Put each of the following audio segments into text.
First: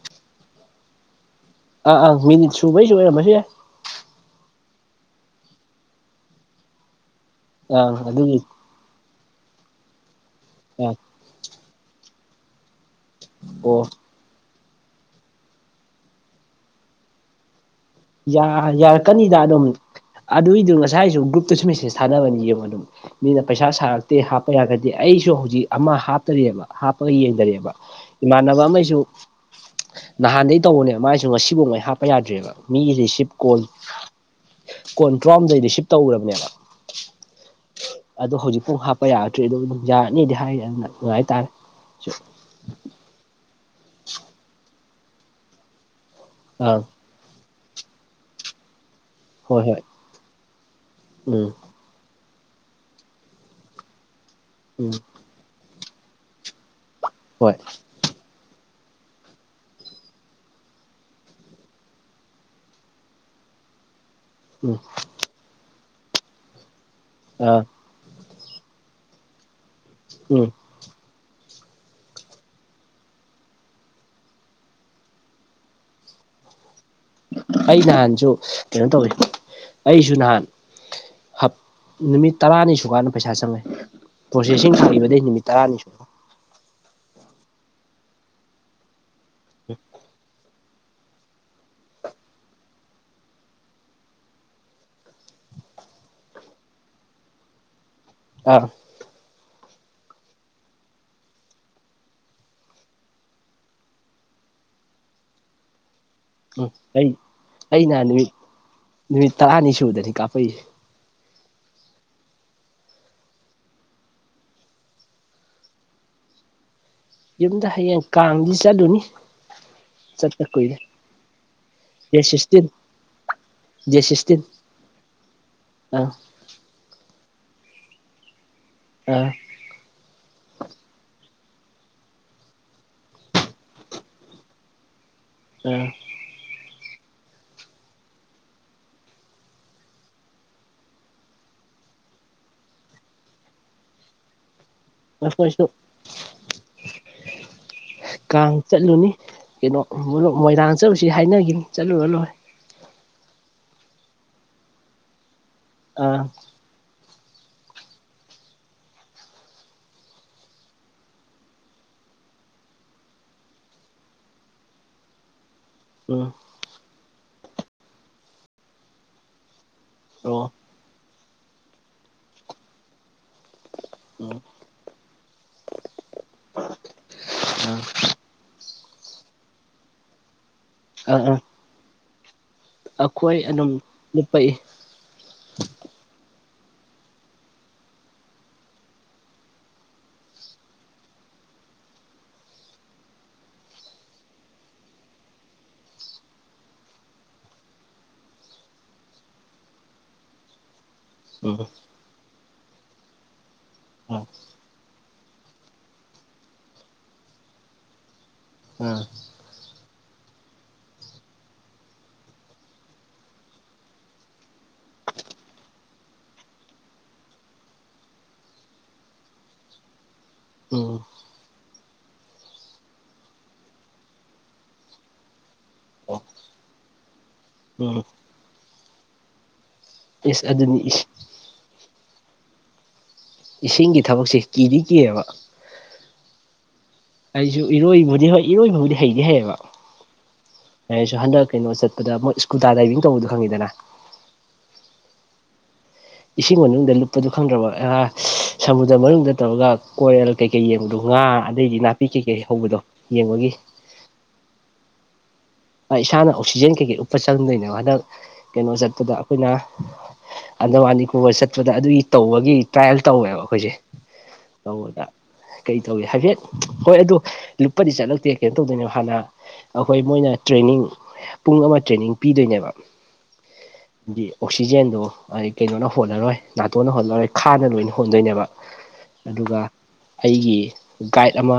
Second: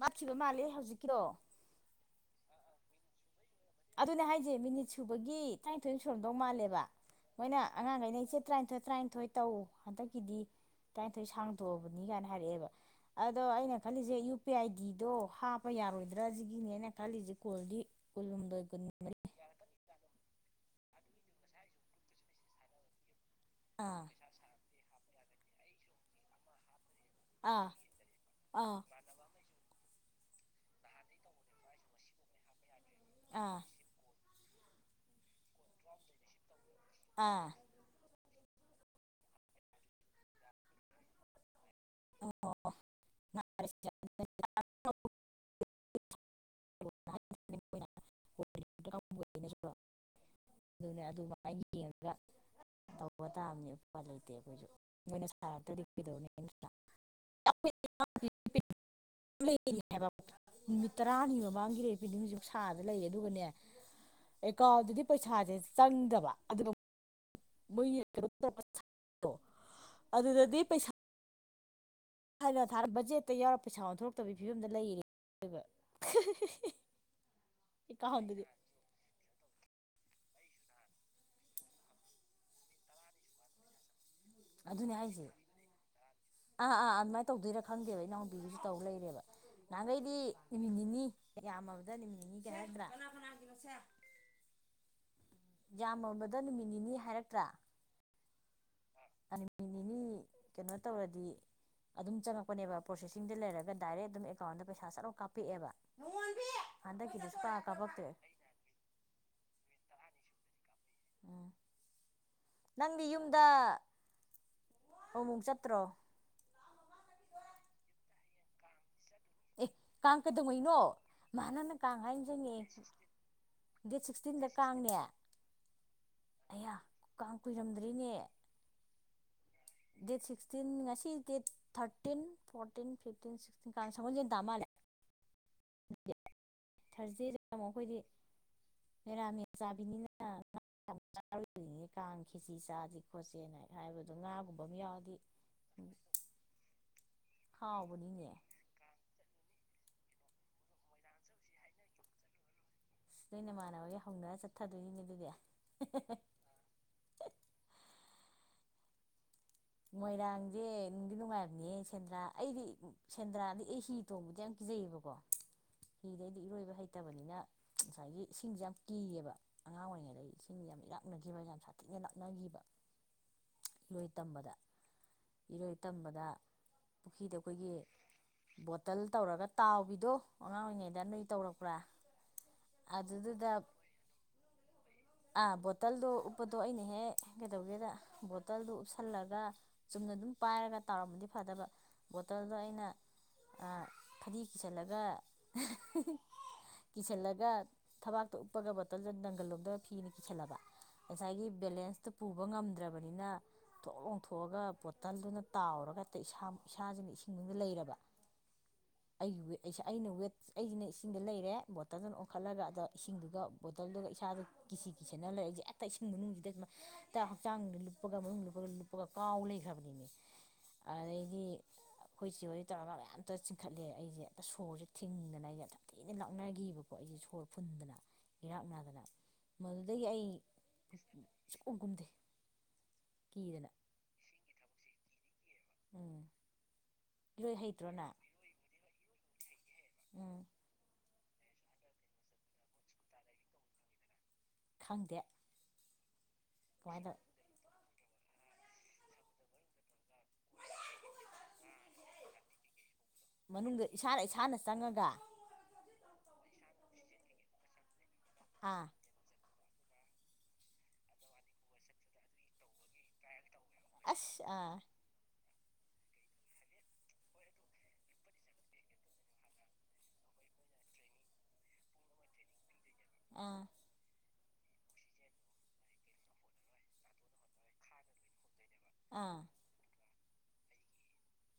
ꯃꯊꯤꯕ ꯃꯥꯂꯦ ꯍꯧꯖꯤꯛꯀꯤꯔꯣ ꯑꯥ ꯑꯪ ꯃꯤꯅꯤꯠ ꯁꯨꯕꯩꯁꯨꯣꯏꯔꯃꯁ ꯌꯥꯦ ꯑꯗꯨꯅꯦ ꯍꯥꯏꯁꯦ ꯃꯤꯅꯤꯠ ꯁꯨꯕꯒꯤ ꯇꯔꯥꯅꯤꯊꯣꯏ ꯁꯨꯔꯝꯗꯧ ꯃꯥꯜꯂꯦꯕ ꯃꯣꯏꯅ ꯑꯪ ꯑꯉꯥꯡꯈꯩꯅ ꯑꯗꯨꯒꯤ ꯏꯆꯦ ꯇꯔꯥꯅꯤꯊꯣꯏ ꯇꯔꯥꯅꯤꯊꯣꯏ ꯇꯧ ꯍꯟꯗꯛꯀꯤꯗꯤ ꯎꯝ ꯊꯣꯏ ꯁꯥꯡꯇꯣꯛꯑꯕꯅꯤ ꯀꯥꯏꯅ ꯍꯥꯏꯔꯛꯑꯦꯕ ꯑꯗꯣ ꯑꯩꯅ ꯑꯣ ꯈꯜꯂꯤꯁꯦ ꯄꯤ ꯑꯥꯏ ꯗꯤꯗꯣ ꯍꯥꯞꯄ ꯌꯥꯔꯣꯏꯗ꯭ꯔꯥ ꯁꯤꯒꯤꯅꯦꯅ ꯈꯜꯂꯤꯁꯤꯦ ꯀꯣꯜꯗꯤ ꯀꯜꯂꯝꯗꯣꯏ ꯌꯥ ꯌꯥꯔꯛꯀꯅꯤꯗ ꯑꯗꯨꯝ ꯑꯗꯨꯏꯗꯨ ꯉꯁꯥꯏꯁꯨ ꯒ꯭ꯔꯨꯞꯇꯁꯨ ꯃꯦꯁꯦꯖ ꯊꯥꯅꯕꯅꯤ ꯌꯦꯡꯉꯣ ꯑꯗꯨꯝ ꯃꯤꯅ ꯄꯩꯁꯥ ꯑꯥ ꯁꯥꯔꯛꯇꯦ ꯍꯥꯞꯄ ꯌꯥꯔꯒꯗꯤ ꯑꯩꯁꯨ ꯍꯧꯖꯤꯛ ꯑꯃ ꯍꯥꯞꯇꯔꯤꯑꯕ ꯍꯥꯞꯄꯒ ꯑꯥ ꯌꯦꯡꯊꯔꯑꯦꯕ ꯏꯃꯥꯟꯅꯕ ꯑꯥ ꯑꯃꯒꯤꯁꯨ ꯅꯍꯥꯟꯗꯒꯤꯩ ꯇꯧꯕꯅꯦꯕ ꯃꯥꯏꯁꯨ ꯉꯁꯤꯐꯥꯎ ꯃꯣꯏ ꯍꯥꯞꯄ ꯌꯥꯗ꯭ꯔꯦꯕ ꯃꯤꯒꯤ ꯔꯤꯁꯤꯞ ꯑꯥ ꯀꯣꯜ ꯀꯣꯟ ꯇꯔꯥꯍꯨꯝꯗꯩ ꯔꯤꯁꯤꯞ ꯇꯧꯈ꯭ꯔꯕꯅꯦꯕ ꯑꯥ ꯑꯗꯣ ꯍꯧꯖꯤꯛꯐꯥꯎ ꯍꯥꯞꯄ ꯌꯥꯗ꯭ꯔꯤ ꯑꯗꯨ ꯑꯗꯨꯝ ꯌꯥꯔꯅꯤꯗꯤ ꯍꯥꯏ ꯑꯗꯨꯅ ꯅꯨꯡꯉꯥꯏꯇꯥꯔꯦ ꯑꯣꯣ ꯑ ꯍꯣꯏ ꯍꯣꯏ ꯑꯗꯨꯅꯦ ꯎꯝ ꯑꯗꯨꯃꯥꯏꯅ ꯌꯦꯡꯉꯒ ꯇꯧꯕ ꯇꯥꯕꯅꯤ ꯎꯄ ꯂꯩꯇꯦ ꯑꯩꯈꯣꯏꯁꯨ ꯎꯝ ꯑꯩꯈꯣꯏꯅ ꯁꯥꯔꯗꯗꯤ ꯀꯤꯗꯧꯅꯤ ꯑꯩꯈꯣꯏꯗ ꯍꯣꯏ ꯂꯩꯅꯦ ꯍꯥꯏꯕ ꯅꯨꯃꯤꯠ ꯇꯔꯥꯅꯤ ꯃꯃꯥꯡꯒꯤ ꯔꯦꯕꯦꯅꯤ ꯍꯧꯖꯤꯛ ꯁꯥꯗ ꯂꯩꯌꯦ ꯑꯗꯨꯒꯅꯦ ꯎꯝ ꯑꯦꯀꯥꯎꯟꯗꯗꯤ ꯄꯩꯁꯥꯁꯦ ꯆꯪꯗꯕ ꯑꯗꯨ ꯎꯝ ꯃꯣꯏꯒꯤ ꯀꯩꯅꯣ ꯇꯧꯕ ꯎꯝ ꯑꯗꯨꯗꯗꯤ ꯄꯩꯁꯥ ꯊꯅ ꯊꯥ ꯕꯖꯦꯠꯇ ꯌꯥꯎꯔ ꯄꯩꯁꯥ ꯑꯣꯟꯊꯣꯔꯛꯇꯕꯒꯤ ꯐꯤꯕꯝꯗ ꯂꯩꯔꯦ ꯑꯗꯨꯒ ꯑꯩ ꯅꯍꯥꯟꯁꯨ ꯑꯦꯀꯥꯎꯟꯗꯗꯤ ꯀꯩꯅꯣ ꯇꯧꯋꯤ ꯑꯩꯁꯨ ꯅꯍꯥꯟ ꯅꯨꯃꯤꯠ ꯇꯔꯥꯅꯤ ꯁꯨꯀꯥꯟꯗ ꯄꯩꯁꯥ ꯆꯪꯉꯦ ꯄ꯭ꯔꯣꯁꯦꯁꯤꯡ ꯑꯗꯨꯅꯦ ꯊꯥꯒꯤꯕꯗꯩ ꯍꯥꯏꯁꯦ ꯅꯨꯃꯤꯠ ꯇꯔꯥꯅꯤ ꯁꯨꯔ ꯑꯥ ꯑꯥ ꯑꯗꯨꯃꯥꯏꯅ ꯇꯧꯗꯣꯏꯔꯥ ꯈꯪꯗꯦꯕ ꯏꯅꯥꯎꯄꯤꯒꯤꯁꯨ ꯇꯧ ꯂꯩꯔꯦꯕ ꯅꯍꯥꯟꯈꯩꯗꯤ ꯅꯨꯃꯤꯠ ꯅꯤꯅꯤ ꯌꯥꯝꯃꯕꯗ ꯅꯨꯃꯤꯠ ꯅꯤꯅꯤ ꯀꯩ ꯍꯥꯏꯕ꯭ꯔꯥ ꯌꯥꯝꯃꯕꯗ ꯅꯨꯃꯤꯠ ꯅꯤꯅꯤ ꯍꯥꯏꯔꯛꯇ꯭ꯔꯥ ꯑꯥ ꯅꯨꯃꯤꯠ ꯅꯤꯅꯤ ꯀꯩꯅꯣ ꯇꯧꯔꯗꯤ ꯑꯗꯨꯝ ꯆꯪꯉꯛꯄꯅꯦꯕ ꯄ꯭ꯔꯣꯁꯦꯁꯤꯡꯗ ꯂꯩꯔꯒ ꯗꯥꯏꯔꯦꯛ ꯑꯗꯨꯝ ꯑꯦꯀꯥꯎꯟꯗ ꯄꯩꯁꯥ ꯆꯠ ꯂꯧ ꯀꯥꯞꯄꯛꯑꯦꯕ ꯎꯝ ꯑꯩ ꯍꯟꯗꯛꯀꯤꯗꯤ ꯁꯨꯀꯥ ꯑꯩꯅ ꯀꯥꯞꯄꯛꯇ꯭ꯔꯦ ꯅꯨꯃꯤꯠ ꯅꯨꯃꯤꯠ ꯇꯔꯥꯅꯤ ꯁꯨꯕꯗꯅꯤ ꯀꯥꯞꯄꯛꯏꯁꯦ ꯑꯣꯥ ꯅꯪꯗꯤ ꯌꯨꯝꯗ ꯑꯃꯨꯛ ꯃꯨꯛ ꯆꯠꯇ꯭ꯔꯣ ꯌꯨꯝꯗ ꯍꯌꯦꯡ ꯀꯥꯡꯗꯤ ꯆꯠꯂꯨꯅꯤ ꯑꯦ ꯀꯥꯡ ꯆꯠꯄ ꯀꯨꯏꯔꯦ ꯀꯗꯧꯉꯩꯅꯣ ꯃꯥꯅ ꯀꯥꯡ ꯗꯦꯠ ꯍꯥꯏꯔ ꯁꯤꯛꯁꯇꯤꯟ ꯅꯤꯡꯖꯤꯡꯉꯦ ꯗꯦꯠ ꯁꯤꯛꯁꯇꯤꯟꯗ ꯀꯥꯡꯅꯦ ꯑꯥ ꯑꯌꯥ ꯀꯥꯡ ꯀꯨꯏꯔꯝꯗ꯭ꯔꯤꯅꯦ ꯑ ꯗꯦꯠ ꯁꯤꯛꯁꯇꯤꯟ ꯉꯁꯤ date thirteen fourteen fifteen sixteen ꯀꯥꯡ ꯁꯒꯣꯟꯁꯦꯟ ꯇ ꯃꯥꯜꯂꯦ ꯎꯝ ꯊꯥꯔꯁꯗꯦꯗ ꯇ ꯑꯃꯨꯛ ꯑꯩꯈꯣꯏꯗꯤ ꯃꯦꯔꯥ ꯃꯦꯁ ꯆꯥꯕꯤꯅꯤꯅ ꯆꯥꯔꯨꯗꯔꯤꯅꯦ ꯀꯥꯡ ꯈꯤꯁꯤ ꯆꯥꯁꯤ ꯈꯣꯠꯁꯦ ꯍꯥꯏꯕꯗꯣ ꯉꯥꯒꯨꯝꯕ ꯑꯃ ꯌꯥꯎ ꯑꯩꯈꯣꯏ ꯁꯨ ꯍꯥꯎꯕꯅꯤꯅꯦ ꯆꯠꯂꯨꯅꯤ ꯀꯩꯅꯣ ꯃꯣꯏꯔꯥꯡ ꯆꯠꯂꯨꯁꯤ ꯍꯥꯏꯅꯈꯤꯅꯤ ꯆꯠꯂꯨꯔ ꯂꯣꯏꯔꯦ ꯅꯣꯏ ꯏꯃꯥꯟꯅꯕꯒꯩ ꯍꯧꯅꯔꯒ ꯆꯠꯊꯗꯣꯏꯅꯦ ꯑꯗꯨꯗꯤ ꯑꯥ ꯃꯣꯏꯔꯥꯡꯁꯦ ꯅꯨꯡꯗꯤ ꯅꯨꯡꯉꯥꯏꯕꯅꯦ ꯁꯦꯟꯗ꯭ꯔꯥ ꯑꯩꯗꯤ ꯁꯦꯟꯗ꯭ꯔꯥꯗ ꯑꯩ ꯍꯤ ꯇꯣꯡꯕꯗꯤ ꯌꯥꯝ ꯀꯤꯖꯩꯌꯦꯕꯀꯣ ꯎꯝ ꯍꯤꯗꯩꯗꯤ ꯏꯔꯣꯏꯕ ꯍꯩꯇꯕꯅꯤꯅ ꯉꯁꯥꯏꯒꯤ ꯏꯁꯤꯡꯁꯦ ꯌꯥꯝ ꯀꯤꯌꯦꯕ ꯑꯉꯥꯡ ꯑꯣꯏꯔꯤꯉꯩꯗꯒꯤ ꯑꯣ ꯁꯤꯁꯤꯡꯅꯤ ꯌꯥꯝ ꯏꯔꯥꯛꯅꯈꯤꯕ ꯌꯥꯝ ꯁꯥꯊꯤꯅ ꯂꯥꯛꯅꯈꯤꯕ ꯂꯣꯏ ꯎꯝ ꯇꯝꯕꯗ ꯏꯔꯣꯏ ꯇꯝꯕꯗ ꯄꯨꯈ꯭ꯔꯤꯗ ꯑꯩꯈꯣꯏꯒꯤ ꯑꯥ ꯕꯣꯇꯜ ꯇꯧꯔꯒ ꯇꯥꯎꯕꯤꯗꯣ ꯑꯉꯥꯡ ꯑꯣꯏꯔꯤꯉꯩꯗ ꯑꯥ ꯅꯣꯏ ꯑꯥ ꯇꯧꯔꯛꯄ꯭ꯔꯥ ꯑꯩꯈꯣꯏ ꯑꯗꯨꯗꯨꯗ ꯑꯗꯨꯝ ꯂꯨꯞꯄꯛꯏ ꯑꯥ ꯕꯣꯇꯜꯗꯣ ꯎꯞꯄꯗꯣ ꯑꯩꯅ ꯍꯦꯛ ꯀꯩꯗꯧꯒꯦꯗ ꯕꯣꯇꯜꯗꯣ ꯎꯞꯁꯜꯂꯒ ꯆꯨꯝꯅ ꯑꯗꯨꯝ ꯄꯥꯏꯔꯒ ꯇꯥꯎꯔꯝꯕꯗꯤ ꯐꯗꯧꯕ ꯕꯣꯇꯜꯗꯣ ꯑꯩꯅ ꯐꯗꯤ ꯀꯤꯁꯜꯂꯒ ꯀꯤꯁꯜꯂꯒ ꯊꯕꯥꯛꯇ ꯎꯞꯄꯒ ꯕꯣꯇꯜꯗ ꯅꯪꯒꯜ ꯂꯣꯝꯗ ꯐꯤꯅ ꯀꯤꯁꯜꯂꯕ ꯉꯁꯥꯏꯒꯤ ꯎꯝ ꯕꯦꯂꯦꯟꯁꯇꯣ ꯄꯨꯕ ꯉꯝꯗ꯭ꯔꯕꯅꯤꯅ ꯊꯣꯛ ꯑꯥ ꯂꯣꯡꯊꯣꯛꯑꯒ ꯕꯣꯇꯜꯗꯨꯅ ꯇꯥꯎꯔꯒ ꯏꯁꯥ ꯏꯁꯥꯁꯤꯅ ꯏꯁꯤꯡꯗꯨꯗ ꯂꯩꯔꯕ ꯑꯥ ꯑꯩꯒꯤ ꯑꯩꯁꯦ ꯑꯩꯅ ꯋꯦꯠ ꯑꯩꯁꯤꯅ ꯏꯁꯤꯡꯗ ꯂꯩꯔꯦ ꯕꯣꯇꯜꯗꯅ ꯑꯣꯟꯈꯠꯂꯒ ꯑꯗ ꯏꯁꯤꯡꯗꯨꯒ ꯕꯣꯇꯜꯗꯨꯒ ꯏꯁꯥꯗꯨ ꯀꯤꯁꯤ ꯀꯤꯁꯟꯂꯒ ꯂꯩꯔꯛꯏꯁꯦ ꯍꯦꯛꯇ ꯏꯁꯤꯡ ꯃꯅꯨꯡꯁꯤꯗ ꯁꯨꯃꯥꯏꯅ ꯍꯦꯛꯇ ꯍꯛꯆꯥꯡꯗ ꯂꯨꯞꯄꯒ ꯃꯅꯨꯡ ꯂꯨꯞꯄꯒꯨꯞ ꯑꯗꯨꯒ ꯀꯥꯎ ꯂꯩꯈ꯭ꯔꯕꯅꯤꯅꯦ ꯎꯝ ꯑꯗꯩꯗꯤ ꯑꯩꯈꯣꯏ ꯆꯦꯍꯣꯏ ꯇꯧꯔꯒ ꯀ ꯆꯤꯡꯈꯠꯂꯦ ꯑꯩꯁꯦ ꯑ ꯁꯣꯔꯁꯦ ꯊꯤꯡꯗꯅ ꯑꯩꯁꯦ ꯌꯥꯝ ꯊꯤꯅ ꯂꯥꯛꯅꯈꯤꯕꯀꯣ ꯀꯣ ꯑꯩꯁꯦ ꯁꯣꯔ ꯐꯨꯟꯗꯅ ꯎꯝ ꯏꯔꯥꯛꯅꯗꯅ ꯃꯗꯨꯗꯒꯤ ꯑꯩ ꯏꯁ ꯑꯗꯨꯅꯤ ꯏꯁ ꯁꯨꯛꯀꯨꯝ ꯀꯨꯝꯗꯦ ꯀꯤꯗꯅ ꯏꯁꯤꯡꯒꯤ ꯊꯕꯛꯁꯦ ꯀꯤꯗꯤ ꯀꯤꯑꯕ ꯎꯝ ꯏꯔꯣꯏ ꯑꯩꯁꯨ ꯍꯩꯇ꯭ꯔꯣ ꯅꯪ ꯏꯔꯣꯏꯕꯨꯗꯤ ꯍꯣꯏ ꯏꯔꯣꯏꯕꯕꯨꯗꯤ ꯍꯩꯗꯤ ꯍꯩꯌꯦꯕ ꯎꯝ ꯌꯥꯥꯏꯔꯁꯨ ꯍꯟꯗꯛ ꯀꯩꯅꯣ ꯆꯠꯄꯗ ꯃꯣꯏ ꯁꯀꯨꯗ ꯗꯥꯏꯚꯤꯡ ꯇꯧꯕꯗꯣ ꯈꯪꯉꯤꯗꯅ ꯈꯪꯗꯦ ꯏꯁꯤꯡ ꯃꯅꯨꯡꯗ ꯀꯃꯥꯏꯅ ꯇꯧ ꯂꯨꯞꯄꯗꯨ ꯈꯪꯗ꯭ꯔꯕ ꯁꯃꯨꯗ꯭ꯔ ꯃꯅꯨꯡꯗ ꯇꯧꯔꯒ ꯀꯦꯜ ꯀꯩꯀꯩ ꯌꯦꯡꯕꯗꯣ ꯉꯥ ꯑꯗꯩꯗꯤ ꯅꯥꯄꯤ ꯀꯩꯀꯩ ꯍꯧꯕꯗꯣ ꯌꯦꯡꯕꯒꯤ ꯃꯅꯨꯡꯗ ꯏꯁꯥꯅ ꯏꯁꯥꯅ ꯆꯪꯉꯒ ꯑꯩ ꯏꯁꯥꯅ ꯑꯣꯛꯁꯤꯖꯦꯟ ꯀꯩꯀꯩ ꯎꯞꯄ ꯆꯪꯗꯣꯏꯅꯦꯕ ꯍꯟꯗꯛ ꯀꯩꯅꯣ ꯑꯥ ꯆꯠꯄꯗ ꯑꯩꯈꯣꯏꯅ ꯑꯟꯗꯋꯥ ꯅꯤꯀꯣꯕꯔ ꯆꯠꯄꯗ ꯑꯗꯨꯒꯤ ꯇꯧꯕꯒꯤ ꯇ꯭ꯔꯥꯏꯌꯦꯜ ꯇꯧꯋꯦꯕ ꯑꯩꯈꯣꯏꯁꯦ ꯑꯁ ꯑꯥ ꯇꯧꯕꯗ ꯀꯩ ꯇꯧꯏꯤ ꯍꯥꯏꯐꯦꯠ ꯍꯣꯏ ꯑꯗꯨ ꯂꯨꯄꯗꯤ ꯆꯠꯂꯛꯇꯦ ꯀꯩꯅꯣ ꯇꯧꯗꯣꯏꯅꯦ ꯍꯥꯟꯅ ꯑꯩꯈꯣꯏ ꯃꯣꯏꯅ ꯇ꯭ꯔꯦꯅꯤꯡ ꯄꯨꯡ ꯑꯃ ꯇ꯭ꯔꯦꯅꯤꯡ ꯄꯤꯗꯣꯏꯅꯦꯕ ꯑꯥ ꯗꯤ ꯑꯣꯛꯁꯤꯖꯦꯟꯗꯣ ꯀꯩꯅꯣꯅ ꯍꯣꯜꯂꯔꯣꯏ ꯅꯥꯇꯣꯟꯅ ꯍꯣꯠꯅꯂꯔꯣꯏ ꯈꯥꯅ ꯂꯣꯏꯅ ꯍꯣꯟꯗꯣꯏꯅꯦꯕ ꯑꯥ ꯑꯗꯨꯒ ꯑꯩꯒꯤ ꯒꯥꯏꯗ ꯑꯃ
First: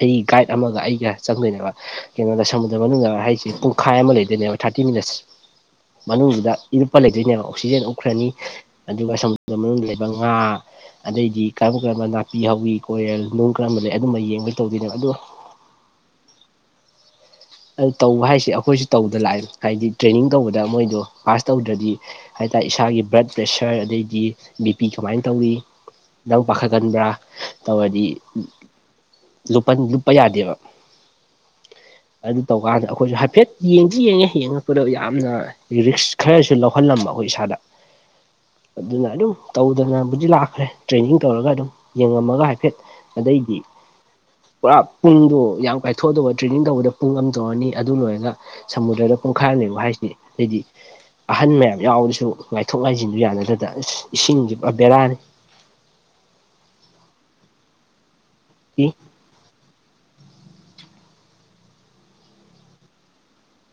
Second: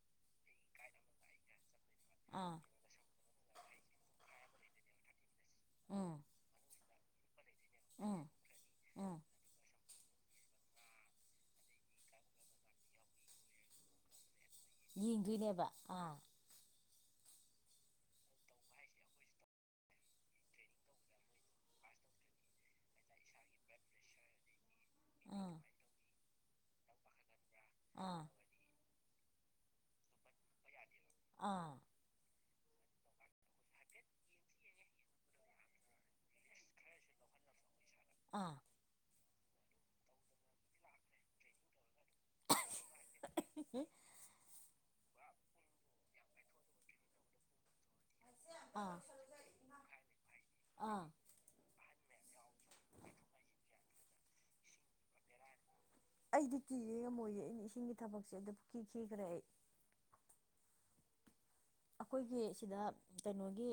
ꯑꯩꯒꯤ ꯒꯥꯏꯗ ꯑꯃꯒ ꯑꯩꯒ ꯆꯪꯗꯣꯏꯅꯦꯕ ꯀꯩꯅꯣꯗ ꯁ ꯑꯥ ꯑꯗꯣ ꯃꯅꯨꯡꯗ ꯍꯥꯏꯁꯦ ꯄꯨꯡꯈꯥꯏ ꯑꯃ ꯂꯩꯗꯣꯏꯅꯦꯕ ꯊꯥꯔꯇꯤ ꯃꯤꯅꯠꯁ ꯎꯝ ꯃꯅꯨꯡꯗꯨꯗ ꯏꯔꯨꯞꯄ ꯂꯩꯗꯣꯏꯅꯦꯕ ꯑꯣꯛꯁꯤꯖꯦꯟ ꯎꯝ ꯎꯞꯈ꯭ꯔꯅꯤ ꯑꯗꯨꯒ ꯎꯝ ꯁꯣꯝꯗ ꯃꯅꯨꯡꯗ ꯂꯩꯕ ꯉꯥ ꯑꯗꯩꯗꯤ ꯀꯔꯝ ꯀꯔꯝꯕ ꯅꯥꯄꯤ ꯍꯥꯎꯋꯤ ꯀꯣꯏꯔꯦꯜ ꯅꯨꯡ ꯀꯔꯝꯕ ꯂꯩ ꯑꯗꯨꯝꯕ ꯌꯦꯡꯕꯁꯤ ꯌꯦꯡꯗꯣꯏꯅꯦꯕ ꯑꯥ ꯑꯗꯨ ꯇꯧꯕ ꯍꯥꯏꯁꯦ ꯑꯩꯈꯣꯏꯁꯨ ꯇꯧꯗ ꯂꯥꯛꯑꯦ ꯍꯥꯏꯗꯤ ꯇ꯭ꯔꯦꯅꯤꯡ ꯇꯧꯕꯗ ꯃꯣꯏꯗꯣ ꯄꯥꯁ ꯇꯧꯗ꯭ꯔꯗꯤ ꯍꯥꯏ ꯇꯔꯦ ꯏꯁꯥꯒꯤ ꯕ꯭ꯂꯠ ꯄ꯭ꯔꯦꯁꯔ ꯑꯗꯩꯗꯤ ꯕꯤꯄꯤ ꯀꯃꯥꯏꯅ ꯇꯧꯋꯤ ꯑꯥ ꯅꯪ ꯄꯥꯈꯠꯀꯟꯕ꯭ꯔꯥ ꯇꯧꯔꯗꯤ ꯑꯥ ꯂꯨꯄꯥ ꯂꯨꯄꯥ ꯌꯥꯗꯦꯕ ꯑꯥ ꯑꯗꯨ ꯇꯧꯀꯥꯟꯗ ꯑꯩꯈꯣꯏꯁꯨ ꯍꯥꯏꯐꯦꯠ ꯌꯦꯡꯗꯤ ꯌꯦꯡꯉꯦ ꯌꯦꯡꯉꯛꯄꯗ ꯌꯥꯝꯅ ꯔꯤꯛꯁ ꯈꯔꯁꯨ ꯂꯧꯍꯜꯂꯝꯕ ꯑꯩꯈꯣꯏ ꯏꯁꯥꯗ ꯑꯥ ꯑꯗꯨꯅ ꯑꯗꯨꯝ ꯇꯧꯗꯅꯕꯨꯗꯤ ꯂꯥꯛꯈ꯭ꯔꯦ ꯇ꯭ꯔꯦꯅꯤꯡ ꯇꯧꯔꯒ ꯑꯗꯨꯝ ꯌꯦꯡꯉꯝꯃꯒ ꯍꯥꯏꯐꯦꯠ ꯑꯗꯩꯗꯤ ꯄꯨꯔꯥ ꯄꯨꯡꯗꯣ ꯌꯥꯝ ꯀꯥꯏꯊꯣꯛꯑꯗꯕ ꯇ꯭ꯔꯦꯅꯤꯡ ꯇꯧꯕꯗ ꯄꯨꯡ ꯑꯃ ꯇꯧꯔꯅꯤ ꯑꯗꯨ ꯂꯣꯏꯔꯒ ꯑꯥ ꯁꯃꯨꯗ꯭ꯔꯗ ꯄꯨꯡꯈꯥꯏ ꯑꯃ ꯍꯥꯏꯁꯤꯗꯤ ꯑꯩꯗꯤ ꯑꯥ ꯑꯍꯟ ꯃꯌꯥꯝ ꯌꯥꯎꯔꯁꯨ ꯉꯥꯏꯊꯣꯛ ꯉꯥꯏꯁꯤꯟꯗꯨ ꯌꯥꯅꯗꯗ ꯑꯁ ꯏꯁꯤꯡꯁꯦ ꯕꯦꯔꯥꯅꯤ ꯑꯩꯗꯤ ꯀꯤꯔꯦ ꯉꯝꯃꯣꯏꯔꯦ ꯑꯅꯦ ꯏꯁꯤꯡꯒꯤ ꯊꯕꯛꯁꯦ ꯑꯗꯨ ꯏ ꯀꯤꯈꯤꯈ꯭ꯔꯦ ꯑꯩ ꯑꯩꯈꯣꯏꯒꯤ ꯁꯤꯗ ꯀꯩꯅꯣꯒꯤ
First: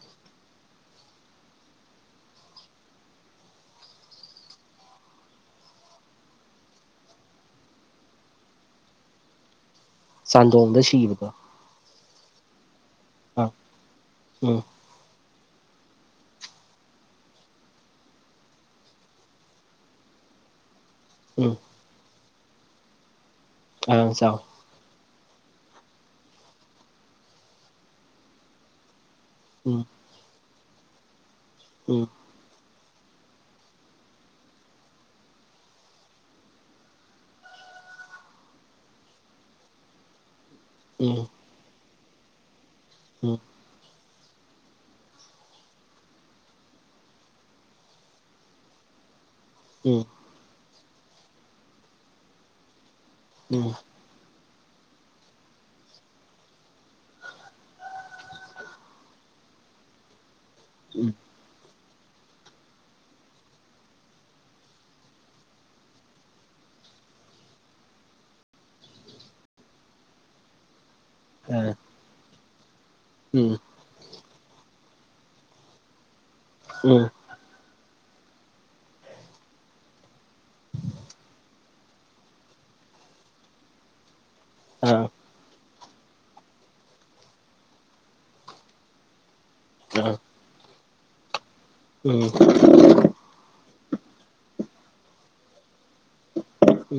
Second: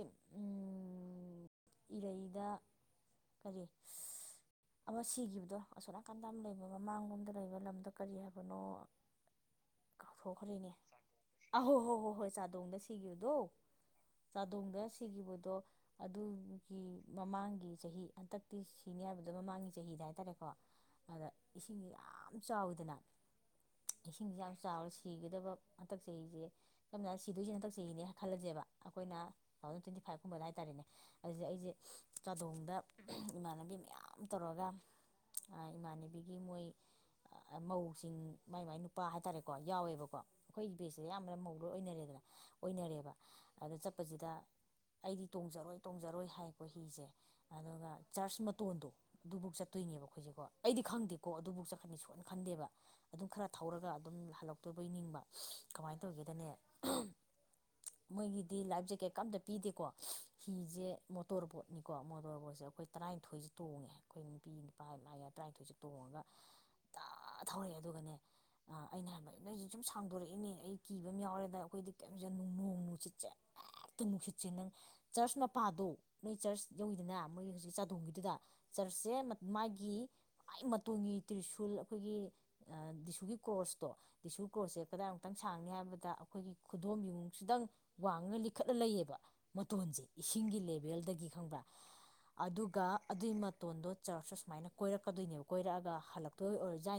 ꯏꯔꯩꯗ ꯑꯗꯣ ꯑꯃ ꯁꯤꯈꯤꯕꯗꯣ ꯑꯁꯣꯝ ꯅꯥꯀꯟꯗ ꯂꯩꯕ ꯃꯃꯥꯡꯂꯣꯝꯗ ꯂꯩꯕ ꯂꯝꯗꯣ ꯀꯔꯤ ꯍꯥꯏꯕꯅꯣ ꯀꯥꯎꯊꯣꯛꯈ꯭ꯔꯦꯅꯦ ꯆꯥꯟꯗꯣꯡꯗ ꯁꯤꯈꯤꯕꯗꯣ ꯑꯍꯣ ꯍꯣ ꯍꯣꯏ ꯍꯣꯏ ꯆꯥꯗꯣꯡꯗ ꯁꯤ ꯁꯤꯈꯤꯕꯗꯣ ꯑꯥ ꯎꯝ ꯆꯥꯗꯣꯡꯗ ꯁꯤꯈꯤꯕꯗꯣ ꯑꯗꯨꯒꯤ ꯃꯃꯥꯡꯒꯤ ꯆꯍꯤ ꯍꯟꯇꯛꯇꯤ ꯁꯤꯅꯤ ꯍꯥꯏꯕꯗꯣ ꯃꯃꯥꯡꯒꯤ ꯆꯍꯤꯗ ꯍꯥꯏꯇꯥꯔꯦꯀꯣ ꯑꯗ ꯎꯝ ꯏꯁꯤꯡꯁ ꯌꯥꯝ ꯆꯥꯎꯋꯤꯗꯅ ꯏꯁꯤꯡꯁꯦ ꯌꯥꯝ ꯆꯥꯎ ꯆꯥꯎꯔ ꯁꯤꯒꯗꯕ ꯍꯟꯇꯛ ꯆꯍꯤꯁꯦ ꯁꯝꯅ ꯍꯥꯏ ꯁꯤꯗꯣꯏꯁꯤꯅ ꯍꯟꯇꯛ ꯆꯍꯤꯅꯦ ꯈꯜꯂꯁꯦꯕ ꯑꯩꯈꯣꯏꯅ ꯇꯨ ꯊꯥꯎꯖꯟ ꯎꯝ ꯇ꯭ꯋꯇꯤ ꯐꯥꯏꯚꯀꯨꯝꯕ ꯍꯥꯏꯇꯥꯔꯅꯦ ꯑꯗꯨꯗ ꯑꯩꯁꯦ ꯎꯝ ꯆꯥꯗꯣꯡꯗ ꯏꯃꯥꯟꯅꯕꯤ ꯃꯌꯥꯝ ꯇꯧꯔꯒ ꯏꯃꯥꯟꯅꯕꯤꯒꯤ ꯃꯣꯏ ꯃꯧꯁꯤꯡ ꯃꯥꯏ ꯃꯥꯏ ꯅꯨꯄꯥ ꯍꯥꯏꯇꯥꯔꯦꯀꯣ ꯌꯥꯎꯋꯦꯕꯀꯣ ꯑꯩꯈꯣꯏꯒꯤ ꯕꯦꯁꯦ ꯎꯝ ꯌꯥꯝꯅ ꯃꯧ ꯂꯣꯏ ꯑꯣꯏꯅꯔꯦꯗꯅ ꯑꯣꯏꯅꯔꯦꯕ ꯎꯝ ꯑꯗ ꯆꯠꯄꯁꯤꯗ ꯑꯩꯗꯤ ꯇꯣꯡꯖꯔꯣꯏ ꯇꯣꯡꯖꯔꯣꯏ ꯍꯥꯏꯀꯣ ꯍꯤꯁꯦ ꯑꯗꯨꯒ ꯆꯔꯆ ꯃꯇꯣꯟꯗꯣ ꯑꯗꯨꯐꯧ ꯆꯠꯇꯣꯏꯅꯦꯕ ꯎꯝ ꯑꯩꯈꯣꯏꯁꯦꯀꯣ ꯑꯩꯗꯤ ꯈꯪꯗꯦꯀꯣ ꯑꯗꯨꯐꯥꯎ ꯆꯠꯈꯟꯅꯤ ꯁꯣꯏꯅ ꯈꯟꯗꯦꯕ ꯑꯗꯨꯝ ꯈꯔ ꯎꯝ ꯊꯧꯔꯒ ꯑꯗꯨꯝ ꯍꯜꯂꯛꯇꯣꯏꯕꯩ ꯅꯤꯡꯕ ꯀꯃꯥꯏꯅ ꯇꯧꯒꯦꯗꯅꯦ ꯃꯣꯏꯒꯤꯗꯤ ꯂꯥꯏꯐ ꯖꯦꯀꯦꯠ ꯀꯝꯇ ꯄꯤꯗꯦꯀꯣ ꯍꯤꯁꯦ ꯎꯝ ꯃꯣꯇꯣꯔꯕꯣꯠꯅꯤꯀꯣ ꯕꯣꯁꯦ ꯑꯩꯈꯣꯏ ꯇꯔꯥꯅꯤꯊꯣꯏꯁꯦ ꯇꯣꯡꯉꯦ ꯑꯩꯈꯣꯏ ꯅꯨꯄꯤ ꯅꯨꯄꯥ ꯂ ꯌꯥ ꯇꯔꯥꯅꯤꯊꯣꯏꯁꯦ ꯇꯣꯡꯉꯒ ꯇ ꯊꯧꯔꯛꯑꯦ ꯑꯗꯨꯒꯅꯦ ꯑꯩꯅ ꯍꯥꯏꯕ ꯅꯣꯏꯁꯦ ꯁꯨꯝ ꯁꯥꯡꯗꯣꯔꯛꯏꯅꯦ ꯑꯩ ꯀꯤꯕ ꯑꯃ ꯌꯥꯎꯔꯦꯗ ꯑꯥ ꯑꯩꯈꯣꯏꯗꯤ ꯀꯩꯝꯁ ꯅꯨꯡꯣꯡ ꯅꯨꯡꯁꯤꯤꯠ ꯆ ꯎꯝ ꯍꯦꯛꯇ ꯅꯨꯡꯁꯤꯠꯁꯦ ꯅꯪ ꯆꯔꯆ ꯃꯄꯥꯗꯣ ꯅꯣꯏ ꯆꯔꯆ ꯎꯝ ꯌꯧꯋꯤꯗꯅ ꯃꯣꯏ ꯍꯧꯖꯤꯛ ꯆꯥꯗꯣꯡꯒꯤꯗꯨꯗ ꯆꯔꯆꯁꯦ ꯃꯥꯒꯤ ꯃꯥꯏ ꯃꯇꯣꯒꯤ ꯇ꯭ꯔꯤꯁꯨꯜ ꯑꯩꯈꯣꯏꯒꯤ ꯗꯤꯁꯨꯒꯤ ꯀꯣꯔꯁꯇꯣ ꯗꯤꯁꯨ ꯀꯣꯔꯁꯁꯦ ꯑꯥ ꯀꯗꯥꯏꯃꯨꯛꯇꯪ ꯁꯥꯡꯅꯤ ꯍꯥꯏꯕꯗ ꯑꯩꯈꯣꯏꯒꯤ ꯈꯨꯗꯣꯝ ꯌꯨꯡꯁꯤꯗꯪ ꯋꯥꯡꯉ ꯂꯤꯈꯠꯂ ꯂꯩꯌꯦꯕ ꯃꯇꯣꯟꯁꯦ ꯑꯥ ꯏꯁꯤꯡꯒꯤ ꯂ ꯕꯦꯜꯗꯒꯤ ꯈꯪꯕꯥ ꯎꯝ ꯑꯗꯨꯒ ꯑꯗꯨꯒꯤ ꯃꯇꯣꯟꯗꯣ ꯆꯔꯥꯛꯁꯨ ꯁꯨꯃꯥꯏꯅ ꯀꯣꯏꯔꯛꯀꯗꯣꯏꯅꯦꯕꯀꯣ ꯀꯣꯏꯔꯛꯑꯒ ꯍꯜꯂꯛꯇꯣꯏ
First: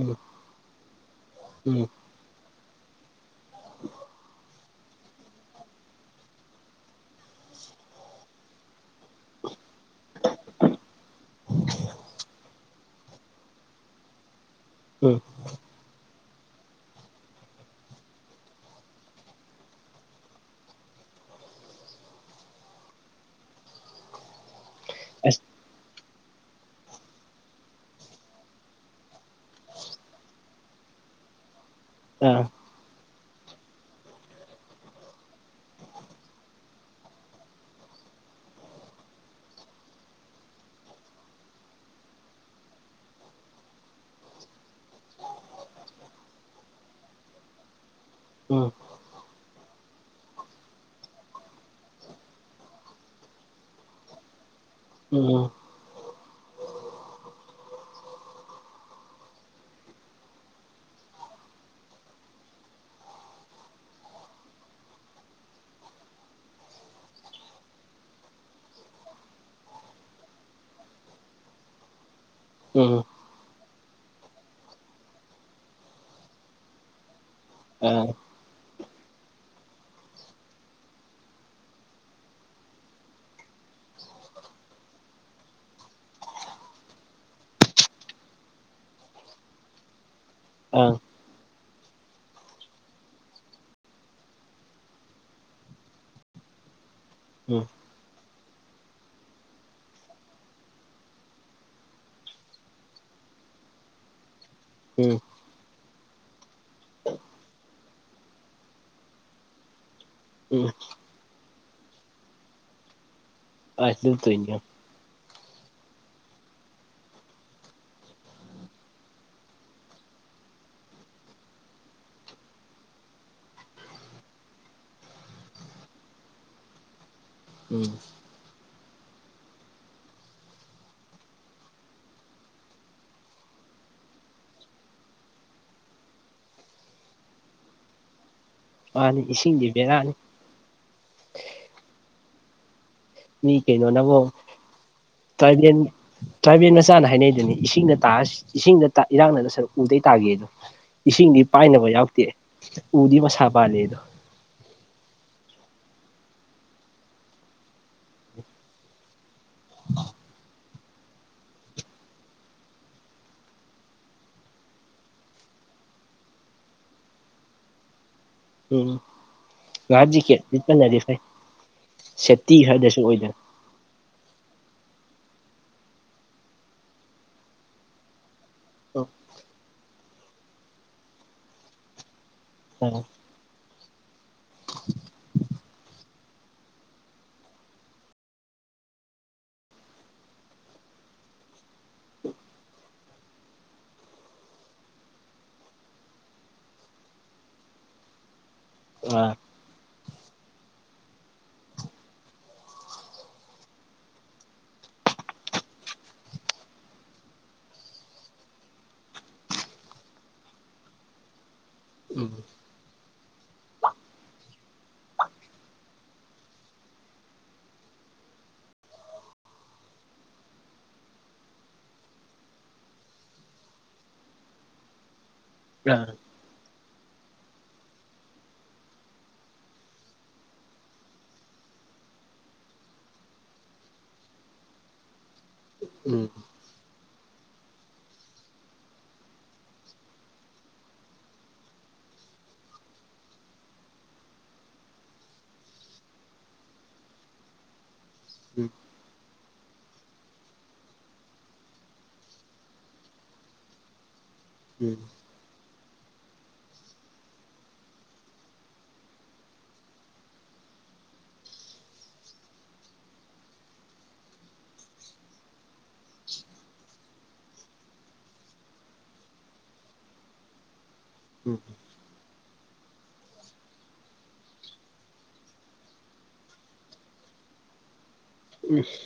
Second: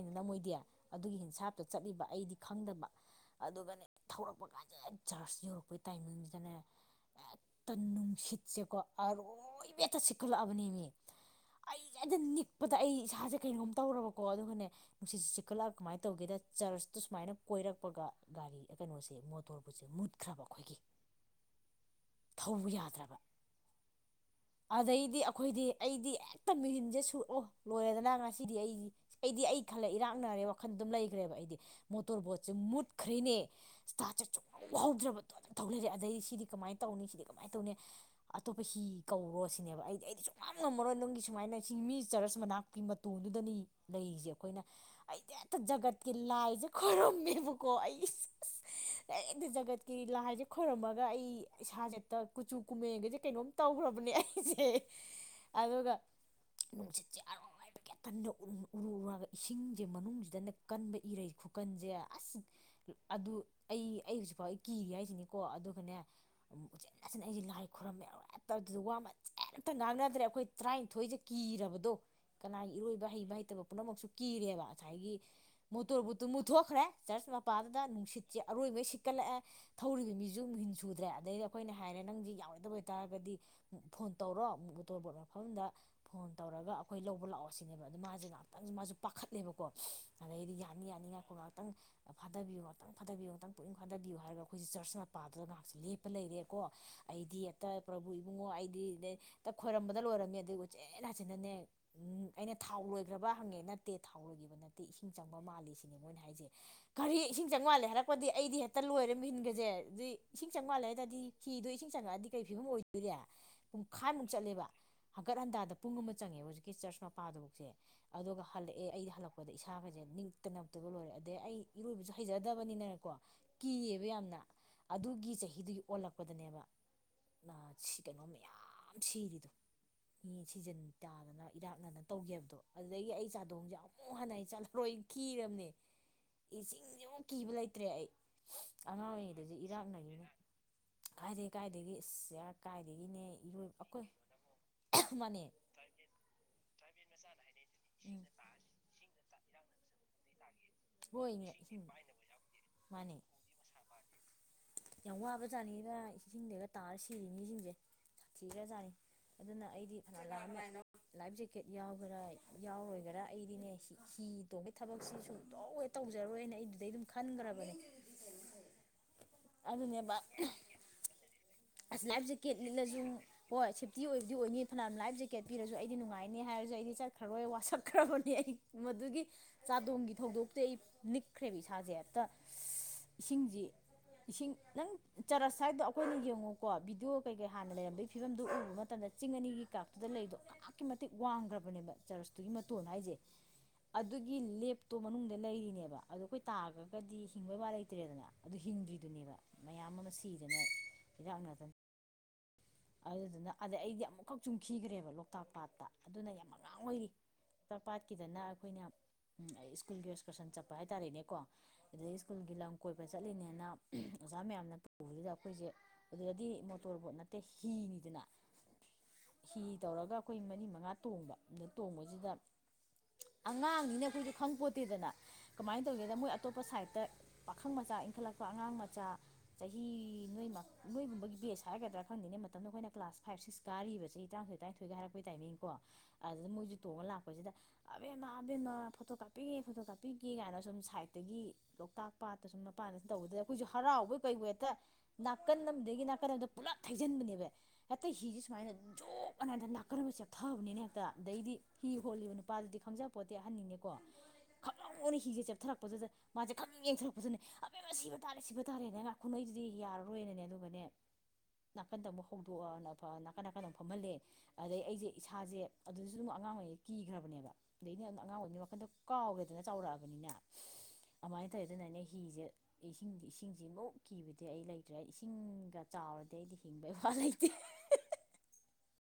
ꯎꯝ ꯃꯣꯏꯗꯤ ꯑꯗꯨꯒꯤ ꯍꯤꯟꯁꯥꯞꯇ ꯎꯝ ꯆꯠꯂꯤꯕ ꯑꯩꯗꯤ ꯈꯪꯗꯕ ꯑꯗꯨꯒꯅꯦ ꯊꯧꯔꯛꯄ ꯀꯥꯟꯗ ꯐꯖ ꯆꯥꯔꯆ ꯌꯧꯔꯛꯄꯩ ꯇꯥꯏꯃꯤꯗꯅꯦ ꯍꯦꯛꯇ ꯅꯨꯡꯁꯤꯠꯁꯦꯀꯣ ꯑꯔ ꯂꯣꯏꯕꯦꯠꯇ ꯁꯤꯛꯈꯠꯂꯛꯑꯕꯅꯦꯃꯤ ꯑꯩꯁꯦ ꯑꯗ ꯅꯤꯛ ꯄꯗ ꯑꯩ ꯏꯁꯥꯁꯦ ꯀꯩꯅꯣꯝ ꯇꯧꯔꯕꯀꯣ ꯑꯗꯨꯒꯅꯦ ꯎꯝ ꯅꯨꯡꯁꯤꯠꯁꯦ ꯆ ꯀꯟꯈꯠꯂꯛꯑ ꯀꯃꯥꯏꯅ ꯇꯧꯒꯦꯗ ꯆꯔꯁꯇꯨ ꯁꯨꯃꯥꯏꯅ ꯀꯣꯏꯔꯛꯄꯒ ꯒꯥꯔꯤ ꯀꯩꯅꯣꯁꯦ ꯃꯣꯇꯣꯔꯕꯨꯠꯁꯦ ꯃꯨꯠꯈ꯭ꯔꯕ ꯑꯩꯈꯣꯏꯒꯤ ꯊꯧ ꯌꯥꯗ꯭ꯔꯕ ꯑꯗꯩꯗꯤ ꯑꯁ ꯑꯩꯈꯣꯏꯗꯤ ꯑꯩꯗꯤ ꯍꯦꯛꯇ ꯃꯍꯟꯁꯦ ꯁꯨꯔꯑꯣ ꯂꯣꯏꯔꯦꯗꯅ ꯉꯁꯤꯗꯤ ꯑꯩꯗꯤ ꯑꯩꯗꯤ ꯑꯩ ꯈꯜꯂꯦ ꯏꯔꯥꯛꯅꯔꯦ ꯋꯥꯈꯜ ꯑꯗꯨꯝ ꯂꯩꯈ꯭ꯔꯦꯕ ꯑꯩꯗꯤ ꯑꯥ ꯃꯣꯇꯣꯔꯕꯣꯠꯁꯦ ꯃꯨꯠꯈ꯭ꯔꯔꯤꯅꯦ ꯏꯁꯇꯥ ꯆ ꯆꯥꯎꯍꯥꯎꯗ꯭ꯔꯕꯗꯣ ꯑꯗꯨꯝ ꯊꯧ ꯂꯩꯔꯦ ꯑꯗꯩꯗꯤ ꯁꯤꯗꯤ ꯀꯃꯥꯏꯅ ꯇꯧꯅꯤ ꯁꯤꯗꯤ ꯀꯃꯥꯏꯅ ꯇꯧꯅꯤ ꯑꯇꯣꯞꯄ ꯍꯤ ꯀꯧꯔꯣ ꯁꯤꯅꯦꯕ ꯑꯩꯗꯤ ꯑꯩꯗꯤ ꯁꯨꯡ ꯉꯝꯃꯔꯣꯏ ꯅꯪꯒꯤ ꯁꯨꯃꯥꯏꯅ ꯁꯤꯤꯡ ꯃꯤ ꯆꯔꯁ ꯃꯅꯥꯛꯀꯤ ꯃꯇꯣꯟꯗꯨꯗꯅꯤ ꯂꯩꯁꯦ ꯑꯩꯈꯣꯏꯅ ꯑꯩꯗꯤ ꯍꯦꯛꯇ ꯖꯒꯠꯀꯤ ꯂꯥꯏꯁꯦ ꯈꯣꯏꯔꯝꯃꯦꯕꯀꯣ ꯑꯩ ꯑꯁ ꯎꯝ ꯅꯗ ꯖꯥꯒꯠꯀꯤ ꯂꯥꯏꯁꯦ ꯈꯣꯏꯔꯝꯃꯒ ꯑꯩ ꯏꯁꯥꯁꯦ ꯀꯨꯆꯨ ꯀꯨꯃꯦꯟꯒꯁꯦ ꯀꯩꯅꯣꯝ ꯇꯧꯈ꯭ꯔꯕ ꯕꯅꯤꯏꯁꯦ ꯎꯝ ꯑꯗꯨꯒ ꯅꯨꯡꯁꯤꯠꯁꯦ ꯑꯔ ꯍꯥꯏꯕ ꯀꯦ ꯇꯗ ꯎꯔꯨꯔꯒ ꯏꯁꯤꯡꯁꯦ ꯃꯅꯨꯡꯁꯤꯗꯅ ꯀꯟꯕ ꯏꯔꯩ ꯈꯨꯔꯀꯟꯁꯦ ꯑꯁ ꯑꯗꯨ ꯑꯩ ꯑꯩ ꯍꯧꯖꯤꯛꯐꯥꯎ ꯑꯩ ꯀꯤꯔꯤ ꯍꯥꯏꯁꯤꯅꯤꯀꯣ ꯑꯗꯨꯒꯅꯦ ꯎꯆꯦꯅꯥꯆꯅ ꯑꯩꯁꯤ ꯂꯥꯏ ꯈꯨꯣꯏꯔꯝꯃꯦ ꯂꯣꯏ ꯇꯧ ꯑꯗꯨꯗ ꯋꯥ ꯃꯟꯁꯦ ꯑꯝꯇ ꯉꯥꯡꯅꯗ꯭ꯔꯦ ꯑꯩꯈꯣꯏ ꯇꯔꯥꯅꯤꯊꯣꯏꯁꯦ ꯀꯤꯔꯕꯗꯣ ꯀꯅꯥ ꯎꯝ ꯏꯔꯣꯏꯕ ꯍꯩꯕ ꯍꯩꯇꯕ ꯄꯨꯝꯅꯃꯛꯁꯨ ꯀꯤꯔꯦꯕ ꯉꯁꯥꯏꯒꯤ ꯃꯣꯇꯣꯔꯕꯨꯠꯇꯨ ꯃꯨꯊꯣꯛꯈ꯭ꯔꯦ ꯆꯔꯆ ꯃꯄꯥꯗꯨꯗ ꯑꯥ ꯅꯨꯡꯁꯤꯠ ꯆꯦ ꯑꯔꯣꯏꯕꯩ ꯁꯤꯛꯀꯠꯂꯛꯑꯦ ꯊꯧꯔꯤꯕ ꯃꯤꯁꯨ ꯑꯗꯨꯝ ꯍꯤꯟ ꯁꯨꯗ꯭ꯔꯦ ꯑꯗꯩꯗꯤ ꯑꯩꯈꯣꯏꯅ ꯍꯥꯏꯔꯦ ꯅꯪꯁ ꯌꯥꯎꯔꯣꯏꯗꯕ ꯑꯣꯏꯇꯥꯔꯒꯗꯤ ꯐꯣꯟ ꯇꯧꯔꯣ ꯑꯣꯇꯣꯔꯕꯣꯠ ꯃꯐꯝꯗ ꯐꯣꯟ ꯇꯧꯔꯒ ꯑꯩꯈꯣꯏ ꯂꯧꯕ ꯂꯥꯛꯑꯣ ꯁꯤꯅꯦꯕ ꯑꯗꯨ ꯃꯥꯁꯦ ꯉꯥꯏꯍꯥꯛꯇꯪꯁ ꯃꯥꯁꯨ ꯄꯥꯈꯠꯂꯦꯕꯀꯣ ꯑꯗꯩꯗꯤ ꯌꯥꯅꯤ ꯑꯥ ꯌꯥꯅꯤꯉꯥꯏꯈꯣ ꯉꯥꯏꯍꯥꯛꯇꯪ ꯐꯥꯗꯕꯤꯌꯨ ꯉꯥꯛꯪ ꯐꯊꯕꯤꯌꯨ ꯉꯥꯛꯇꯪ ꯄꯨꯛꯅꯤꯡ ꯐꯥꯗꯕꯤꯌꯨ ꯍꯥꯏꯔꯒ ꯑꯩꯈꯣꯏꯁꯦ ꯆꯔꯆ ꯃꯄꯥꯗꯨꯒ ꯉꯥꯏꯍꯥꯛꯦ ꯂꯦꯞꯄ ꯂꯩꯔꯦꯀꯣ ꯑꯩꯗꯤ ꯎꯝ ꯍꯦꯛꯇ ꯄ꯭ꯔꯕꯨꯨ ꯏꯕꯨꯡꯉꯣ ꯑꯩꯗꯤ ꯍꯦꯛꯇ ꯈꯣꯏꯔꯝꯕꯗ ꯂꯣꯏꯔꯝꯃꯦ ꯑꯗꯨ ꯎ ꯎꯆꯦ ꯍꯥꯆꯤꯟꯅꯅꯦ ꯎꯝ ꯑꯩꯅ ꯊꯥꯎ ꯂꯣꯏꯈ꯭ꯔꯕ ꯍꯪꯉꯦ ꯅꯠꯇꯦ ꯊꯥꯎ ꯂꯣꯏꯈꯤꯕ ꯅꯠꯇꯦ ꯏꯁꯤꯡ ꯎꯝ ꯆꯪꯕ ꯃꯥꯜꯂꯤ ꯁꯤꯅꯦ ꯃꯣꯏꯅ ꯍꯥꯏ ꯍꯥꯏꯁꯦ ꯈꯔꯤ ꯏꯁꯤꯡ ꯆꯥꯝꯉꯥꯜꯂꯦ ꯍꯥꯏꯔꯛꯄꯗꯤ ꯑꯩꯗꯤ ꯍꯦꯛꯇ ꯂꯣꯏꯔ ꯏꯟꯒꯁꯦ ꯑꯗꯨꯏ ꯏꯁꯤꯡ ꯎꯝ ꯆꯪꯝꯉꯥꯜꯂꯦ ꯍꯥꯏꯔꯗꯤ ꯍꯤꯗꯣ ꯏꯁꯤꯡ ꯆꯪꯉꯛꯑꯗꯤ ꯀꯔꯤ ꯐꯤꯕꯝ ꯑꯣꯏꯗꯣꯔꯤ ꯑꯁ ꯑꯗꯨ ꯄꯨꯡꯈꯥꯏꯃꯨꯛ ꯇꯧꯏꯅꯦ ꯆꯠꯂꯦꯕ ꯍꯪꯀꯠ ꯍꯟꯗꯥꯗ ꯄꯨꯡ ꯑꯃ ꯆꯪꯉꯦꯕ ꯍꯧꯖꯤꯛꯀꯤ ꯆꯔꯆ ꯃꯄꯥꯗꯨꯕꯧꯁꯦ ꯑꯗꯨꯒ ꯍꯜꯂꯛꯑꯦ ꯑꯩ ꯍꯜꯂꯛꯄꯗ ꯏꯁꯥꯒꯁꯦ ꯅꯤꯛꯇ ꯑꯝꯇꯣꯏꯕ ꯂꯣꯏꯔꯦ ꯑꯗꯩ ꯑꯩ ꯏꯔꯣꯏꯕꯁꯨ ꯍꯩꯖꯗꯕꯅꯤꯅꯀꯣ ꯀꯤꯌꯦꯕ ꯌꯥꯝꯅ ꯑꯗꯨꯒꯤ ꯆꯍꯤꯗꯨꯒꯤ ꯑꯣꯜꯂꯛꯄꯗꯅꯦꯕ ꯎꯝ ꯁꯤ ꯀꯩꯅꯣ ꯃꯌꯥꯝ ꯁꯤꯔꯤꯗꯣ ꯃꯤ ꯁꯤꯖꯤꯟ ꯇꯥꯗꯅ ꯏꯔꯥꯛꯅꯗꯅ ꯇꯧꯒꯤ ꯍꯥꯏꯕꯗꯣ ꯑꯗꯨꯗꯒꯤ ꯑꯩ ꯆꯥꯗꯣꯡꯁꯦ ꯑꯝ ꯑꯃꯨꯛ ꯍꯥꯟꯟꯅ ꯑꯩ ꯆꯠꯂꯔꯣꯏ ꯀꯤꯔꯝꯅꯦ ꯏꯁꯤꯡꯁꯤꯃꯨꯛ ꯀꯤꯕ ꯂꯩꯇ꯭ꯔꯦ ꯑꯩ ꯑꯉꯥꯡ ꯃꯥꯅꯤ ꯑꯣꯏꯔꯤꯉꯩꯗꯖꯨ ꯏꯁꯤꯡꯗꯤ ꯕꯦꯔꯥꯅꯤ ꯏꯔꯥꯛꯅꯔꯤꯅꯦ ꯀꯥꯏꯗꯩ ꯀꯥꯏꯗꯒꯤ ꯗꯒꯤꯅꯦ ꯃꯤ ꯏꯔꯣꯏ ꯑꯩꯈꯣꯏ ꯀꯩꯅꯣꯅꯕꯨ ꯃꯥꯅꯦ ꯇ꯭ꯔꯥꯏꯕꯦꯜ ꯇ꯭ꯔꯥꯏꯕꯦꯜ ꯃꯆꯥꯅ ꯍꯥꯏꯅꯩꯗꯨꯅꯤ ꯏꯁꯤꯡꯗ ꯇꯥꯑ ꯎꯝ ꯏꯁꯤꯡꯗ ꯏꯔꯥꯡꯅꯗꯣꯏ ꯁꯔꯨꯛ ꯎꯗꯩ ꯇꯥꯒꯦꯗꯣ ꯍꯣꯏꯅꯦ ꯏꯁꯤꯡꯗꯤ ꯏꯁꯤꯡ ꯄꯥꯏꯅꯕ ꯌꯥꯎꯗꯦ ꯃꯥꯅꯦ ꯎꯗꯤ ꯃꯁꯥ ꯄꯥꯜꯂꯤ ꯑꯗꯣ ꯌꯥꯝ ꯋꯥꯕꯖꯥꯠꯅꯤꯗ ꯏꯁꯤꯡꯗꯒ ꯇꯥꯔ ꯁꯤꯔꯤ ꯃꯤꯁꯤꯡꯖꯦ ꯁꯥꯊꯤꯒꯔꯖꯥꯠꯅꯤ ꯑꯗꯨꯅ ꯑꯩꯗꯤ ꯐꯅꯥ ꯂꯥꯛꯑꯝ ꯂꯥꯏꯐ ꯖꯦꯀꯦꯠ ꯌꯥꯎꯒꯦꯔꯥ ꯌꯥꯎꯔꯣꯏꯒꯦꯔꯥ ꯑꯩꯗꯤꯅꯦ ꯍꯤ ꯇꯣꯡꯕꯩ ꯊꯕꯛꯁꯤ ꯁꯨꯡꯇꯣꯡ ꯇꯧꯖꯔꯣꯏꯅ ꯑꯩ ꯗꯨꯗꯩ ꯑꯗꯨꯝ ꯈꯟꯒꯔꯕꯅꯦ ꯎꯝ ꯂꯥꯏꯐ ꯖꯤꯀꯦꯠ ꯂꯤꯠꯄꯅꯗꯤ ꯐꯩ ꯑꯁ ꯂꯥꯏꯐ ꯁꯦꯞꯇꯤ ꯖꯦꯀꯦꯠ ꯈꯔꯗꯁꯨ ꯂꯤꯠꯂꯁꯨ ꯑꯣꯏꯗꯅ ꯍꯣꯏ ꯁꯦꯞꯇꯤ ꯑꯣꯏꯕꯨꯗꯤ ꯑꯣꯏꯅꯤ ꯐꯅꯌꯥꯝꯅ ꯂꯥꯏꯞ ꯖꯦꯀꯦꯠ ꯄꯤꯔꯁꯨ ꯑꯩꯗꯤ ꯅꯨꯡꯉꯥꯏꯅꯤ ꯍꯥꯏꯔꯁꯨ ꯑꯩꯗꯤ ꯆꯠꯈ꯭ꯔꯔꯣꯏ ꯋꯥꯁꯛꯈ꯭ꯔꯕꯅꯤ ꯑꯩ ꯑ ꯃꯗꯨꯒꯤ ꯆꯥꯗꯣꯡꯒꯤ ꯊꯧꯗꯣꯛꯇꯩ ꯑꯩ ꯅꯤꯛꯈ꯭ꯔꯦꯕ ꯏꯁꯥꯁꯦ ꯍꯦꯛꯇ [unintelligible] ꯏꯁꯤꯡꯁꯤ ꯏꯁꯤꯡ ꯅꯪ ꯆꯔꯁ ꯍꯥꯏꯗꯣ ꯑꯩꯈꯣꯏꯅ ꯌꯦꯡꯉꯨ ꯀꯣ ꯕꯤꯗꯤꯑꯣ ꯀꯩꯀꯩ ꯍꯥꯟꯅ ꯂꯩꯔꯝꯕꯩ ꯐꯤꯕꯝꯗꯨ ꯎꯕ ꯃꯇꯝꯗ ꯆꯤꯡ ꯑꯅꯤꯒꯤ ꯀꯥꯛꯇꯨꯗ ꯂꯩꯗꯣ ꯑꯛꯀꯤ ꯃꯇꯤꯛ ꯋꯥꯡꯒꯔꯕꯅꯦꯕ ꯆꯔꯁꯇꯨꯒꯤ ꯃꯇꯣꯟ ꯍꯥꯏꯁꯦ ꯑꯗꯨꯒꯤ ꯂꯦꯞꯇꯣ ꯃꯅꯨꯡꯗ ꯂꯩꯔꯤꯅꯦꯕ ꯑꯗꯨ ꯑꯩꯈꯣꯏ ꯇꯥꯈ꯭ꯔꯒꯗꯤ ꯍꯤꯡꯕꯩ ꯋꯥ ꯂꯩꯇ꯭ꯔꯦꯗꯅ ꯑꯗꯨ ꯑ ꯍꯤꯡꯗ꯭ꯔꯤꯗꯨꯅꯦꯕ ꯃꯌꯥꯝ ꯑꯃ ꯁꯤꯗꯅ ꯏꯔꯛꯅꯗꯅ ꯑꯗꯨꯗꯨꯅ ꯑꯗꯩ ꯑꯩꯗꯤ ꯑꯃꯨꯛꯈꯛ ꯁꯨꯃꯨꯛ ꯈꯤꯈ꯭ꯔꯦꯕ ꯂꯣꯛꯇꯥꯛ ꯄꯥꯠꯇ ꯑꯗꯨꯅ ꯌꯥꯝ ꯑꯉꯥꯡ ꯑꯣꯏꯔꯤ ꯇꯥꯛ ꯄꯥꯠꯀꯤꯗꯅ ꯑꯩꯈꯣꯏꯅ ꯁ꯭ꯀꯨꯜꯒꯤ ꯑꯦꯛꯁꯀꯔꯁꯟ ꯆꯠꯄ ꯍꯥꯏꯇꯥꯔꯦꯅꯦꯀꯣ ꯑꯗꯨꯗꯩ ꯎꯝ ꯁꯀꯨꯜꯒꯤ ꯂꯝ ꯀꯣꯏꯕ ꯆꯠꯂꯤꯅꯦꯅ ꯑꯣꯖꯥ ꯃꯌꯥꯝꯅ ꯄꯨꯕꯗꯨꯗ ꯑꯩꯈꯣꯏꯁꯦ ꯑꯗꯨꯗꯗꯤ ꯃꯣꯇꯣꯔꯕꯣꯠꯅ ꯍꯤꯅꯤꯗꯅ ꯍꯤ ꯇꯧꯔꯒ ꯑꯩꯈꯣꯏ ꯃꯔꯤ ꯃꯉꯥ ꯇꯣꯡꯕ ꯑꯗ ꯇꯣꯡꯕꯁꯤꯗ ꯑꯉꯥꯡꯅꯤꯅ ꯑꯩꯈꯣꯏꯗꯤ ꯈꯪꯄꯣꯠꯇꯦꯗꯅ ꯀꯃꯥꯏꯅ ꯑ ꯇꯧꯒꯦꯗ ꯃꯣꯏ ꯑꯇꯣꯞꯄ ꯁꯥꯏꯠꯇ ꯄꯥꯈꯪ ꯃꯆꯥ ꯏꯟꯈꯠꯂꯛꯄ ꯑꯉꯥꯡ ꯃꯆꯥ ꯆꯍꯤ ꯅꯣꯏꯃꯛ ꯅꯣꯏꯒꯨꯝꯕꯒꯤ ꯕꯦꯁ ꯍꯥꯏꯒꯗ꯭ꯔꯥ ꯈꯪꯗꯦꯅꯦ ꯃꯇꯝꯗꯣ ꯑꯩꯈꯣꯏꯅ ꯀ꯭ꯂꯥꯁ ꯐꯥꯏꯞ ꯁꯤꯛꯁ ꯀꯥꯔꯤꯕ ꯆꯍꯤ ꯇꯔꯥꯝꯊꯣꯏ ꯇꯔꯥꯏꯟꯊꯣꯏꯒ ꯍꯥꯏꯔꯛꯄꯩ ꯇꯥꯏꯃꯤꯡꯀꯣ ꯎꯝ ꯑꯗꯨꯗ ꯃꯣꯏꯁꯨ ꯇꯣꯡꯉ ꯂꯥꯛꯄꯁꯤꯗ ꯑꯕꯦꯟꯃ ꯑꯕꯦꯟꯃ ꯐꯣꯇꯣ ꯀꯥꯞꯄꯤꯒꯦ ꯐꯣꯇꯣ ꯀꯥꯞꯄꯤꯒꯦ ꯀꯥꯏꯅ ꯁꯨꯝ ꯁꯥꯏꯠꯇꯒꯤ ꯂꯣꯛꯇꯥꯛ ꯄꯥꯠꯇ ꯁꯨꯝ ꯃꯄꯥꯟꯗ ꯇꯧꯕꯗꯨꯗꯥ ꯑꯩꯈꯣꯏꯁꯨ ꯍꯔꯥꯎꯕꯣꯏ ꯀꯩꯕꯣꯏ ꯍꯦꯛꯇ ꯅꯥꯀꯟ ꯑꯝꯗꯒꯤ ꯅꯥꯀꯟ ꯑꯃꯗ ꯄꯨꯂꯞ ꯊꯩꯖꯤꯟꯕꯅꯦꯕ ꯍꯦꯛꯇ ꯍꯤꯁꯦ ꯁꯨꯃꯥꯏꯅ ꯆꯣꯞ ꯑꯅꯥ ꯍꯦꯛꯇꯥ ꯅꯀꯟ ꯑꯃꯥ ꯆꯦꯞꯊꯕꯅꯤꯅ ꯍꯦꯛꯇ ꯑꯗꯩꯗꯤ ꯍꯤ ꯍꯣꯜꯂꯤꯕ ꯅꯨꯄꯥꯗꯨꯗꯤ ꯈꯪꯖꯕꯄꯣꯠꯇꯦ ꯑꯍꯟꯅꯤꯅꯦꯀꯣ ꯎꯝ ꯎꯝ [unintelligible] ꯍꯤꯁꯦ ꯆꯦꯞꯊꯔꯛꯄꯗꯨꯗ ꯃꯥꯁꯦ ꯈꯪꯌꯦꯡ ꯌꯦꯡꯊꯣꯔꯛꯄꯗꯨꯅꯦ ꯑꯕꯦꯝꯃ ꯁꯤꯕ ꯇꯥꯔꯦ ꯁꯤꯕ ꯇꯥꯔꯦꯅꯦ ꯉꯥ ꯈꯨꯟꯅꯩꯗꯨꯗꯤ ꯌꯥꯔꯔꯣꯏꯅꯅꯦ ꯑꯗꯨꯒꯅꯦ ꯅꯥꯀꯟꯗ ꯑꯃꯨꯛ ꯍꯧꯗꯣꯛꯑ ꯅꯥꯀꯟ ꯅꯥꯀꯟꯗ ꯑꯃꯨ ꯐꯝꯃꯜꯂꯦ ꯑꯗꯩ ꯑꯩꯁꯦ ꯏꯁꯥꯁꯦ ꯑꯗꯨꯗꯁꯨ ꯑꯗꯨꯝ ꯑꯉꯥꯡ ꯑꯣꯏꯔꯤꯉꯩ ꯀꯤꯈ꯭ꯔꯕꯅꯦꯕ ꯑꯗꯩꯩꯅꯦ ꯑꯉꯥꯡ ꯑꯣꯏꯃꯤꯅ ꯋꯥꯈꯟꯗꯣ ꯀꯥꯎꯒꯔꯦꯗꯅ ꯆꯥꯎꯔꯛꯑꯕꯅꯤꯅ ꯑꯃꯥꯏ ꯇꯧꯋꯤ ꯎꯝ ꯑꯗꯨꯅꯅꯦ ꯍꯤꯁꯦ ꯏꯁꯤꯡꯗꯤ ꯏꯁꯤꯡꯁꯤꯃꯨꯛ ꯀꯤꯕꯗꯤ ꯑꯩ ꯂꯩꯇ꯭ꯔꯦ ꯏꯁꯤꯡꯒ ꯆꯥꯎꯔꯗꯤ ꯑꯩꯗꯤ ꯍꯤꯡꯕꯩ ꯋꯥ ꯂꯩꯇꯦ [unintelligible]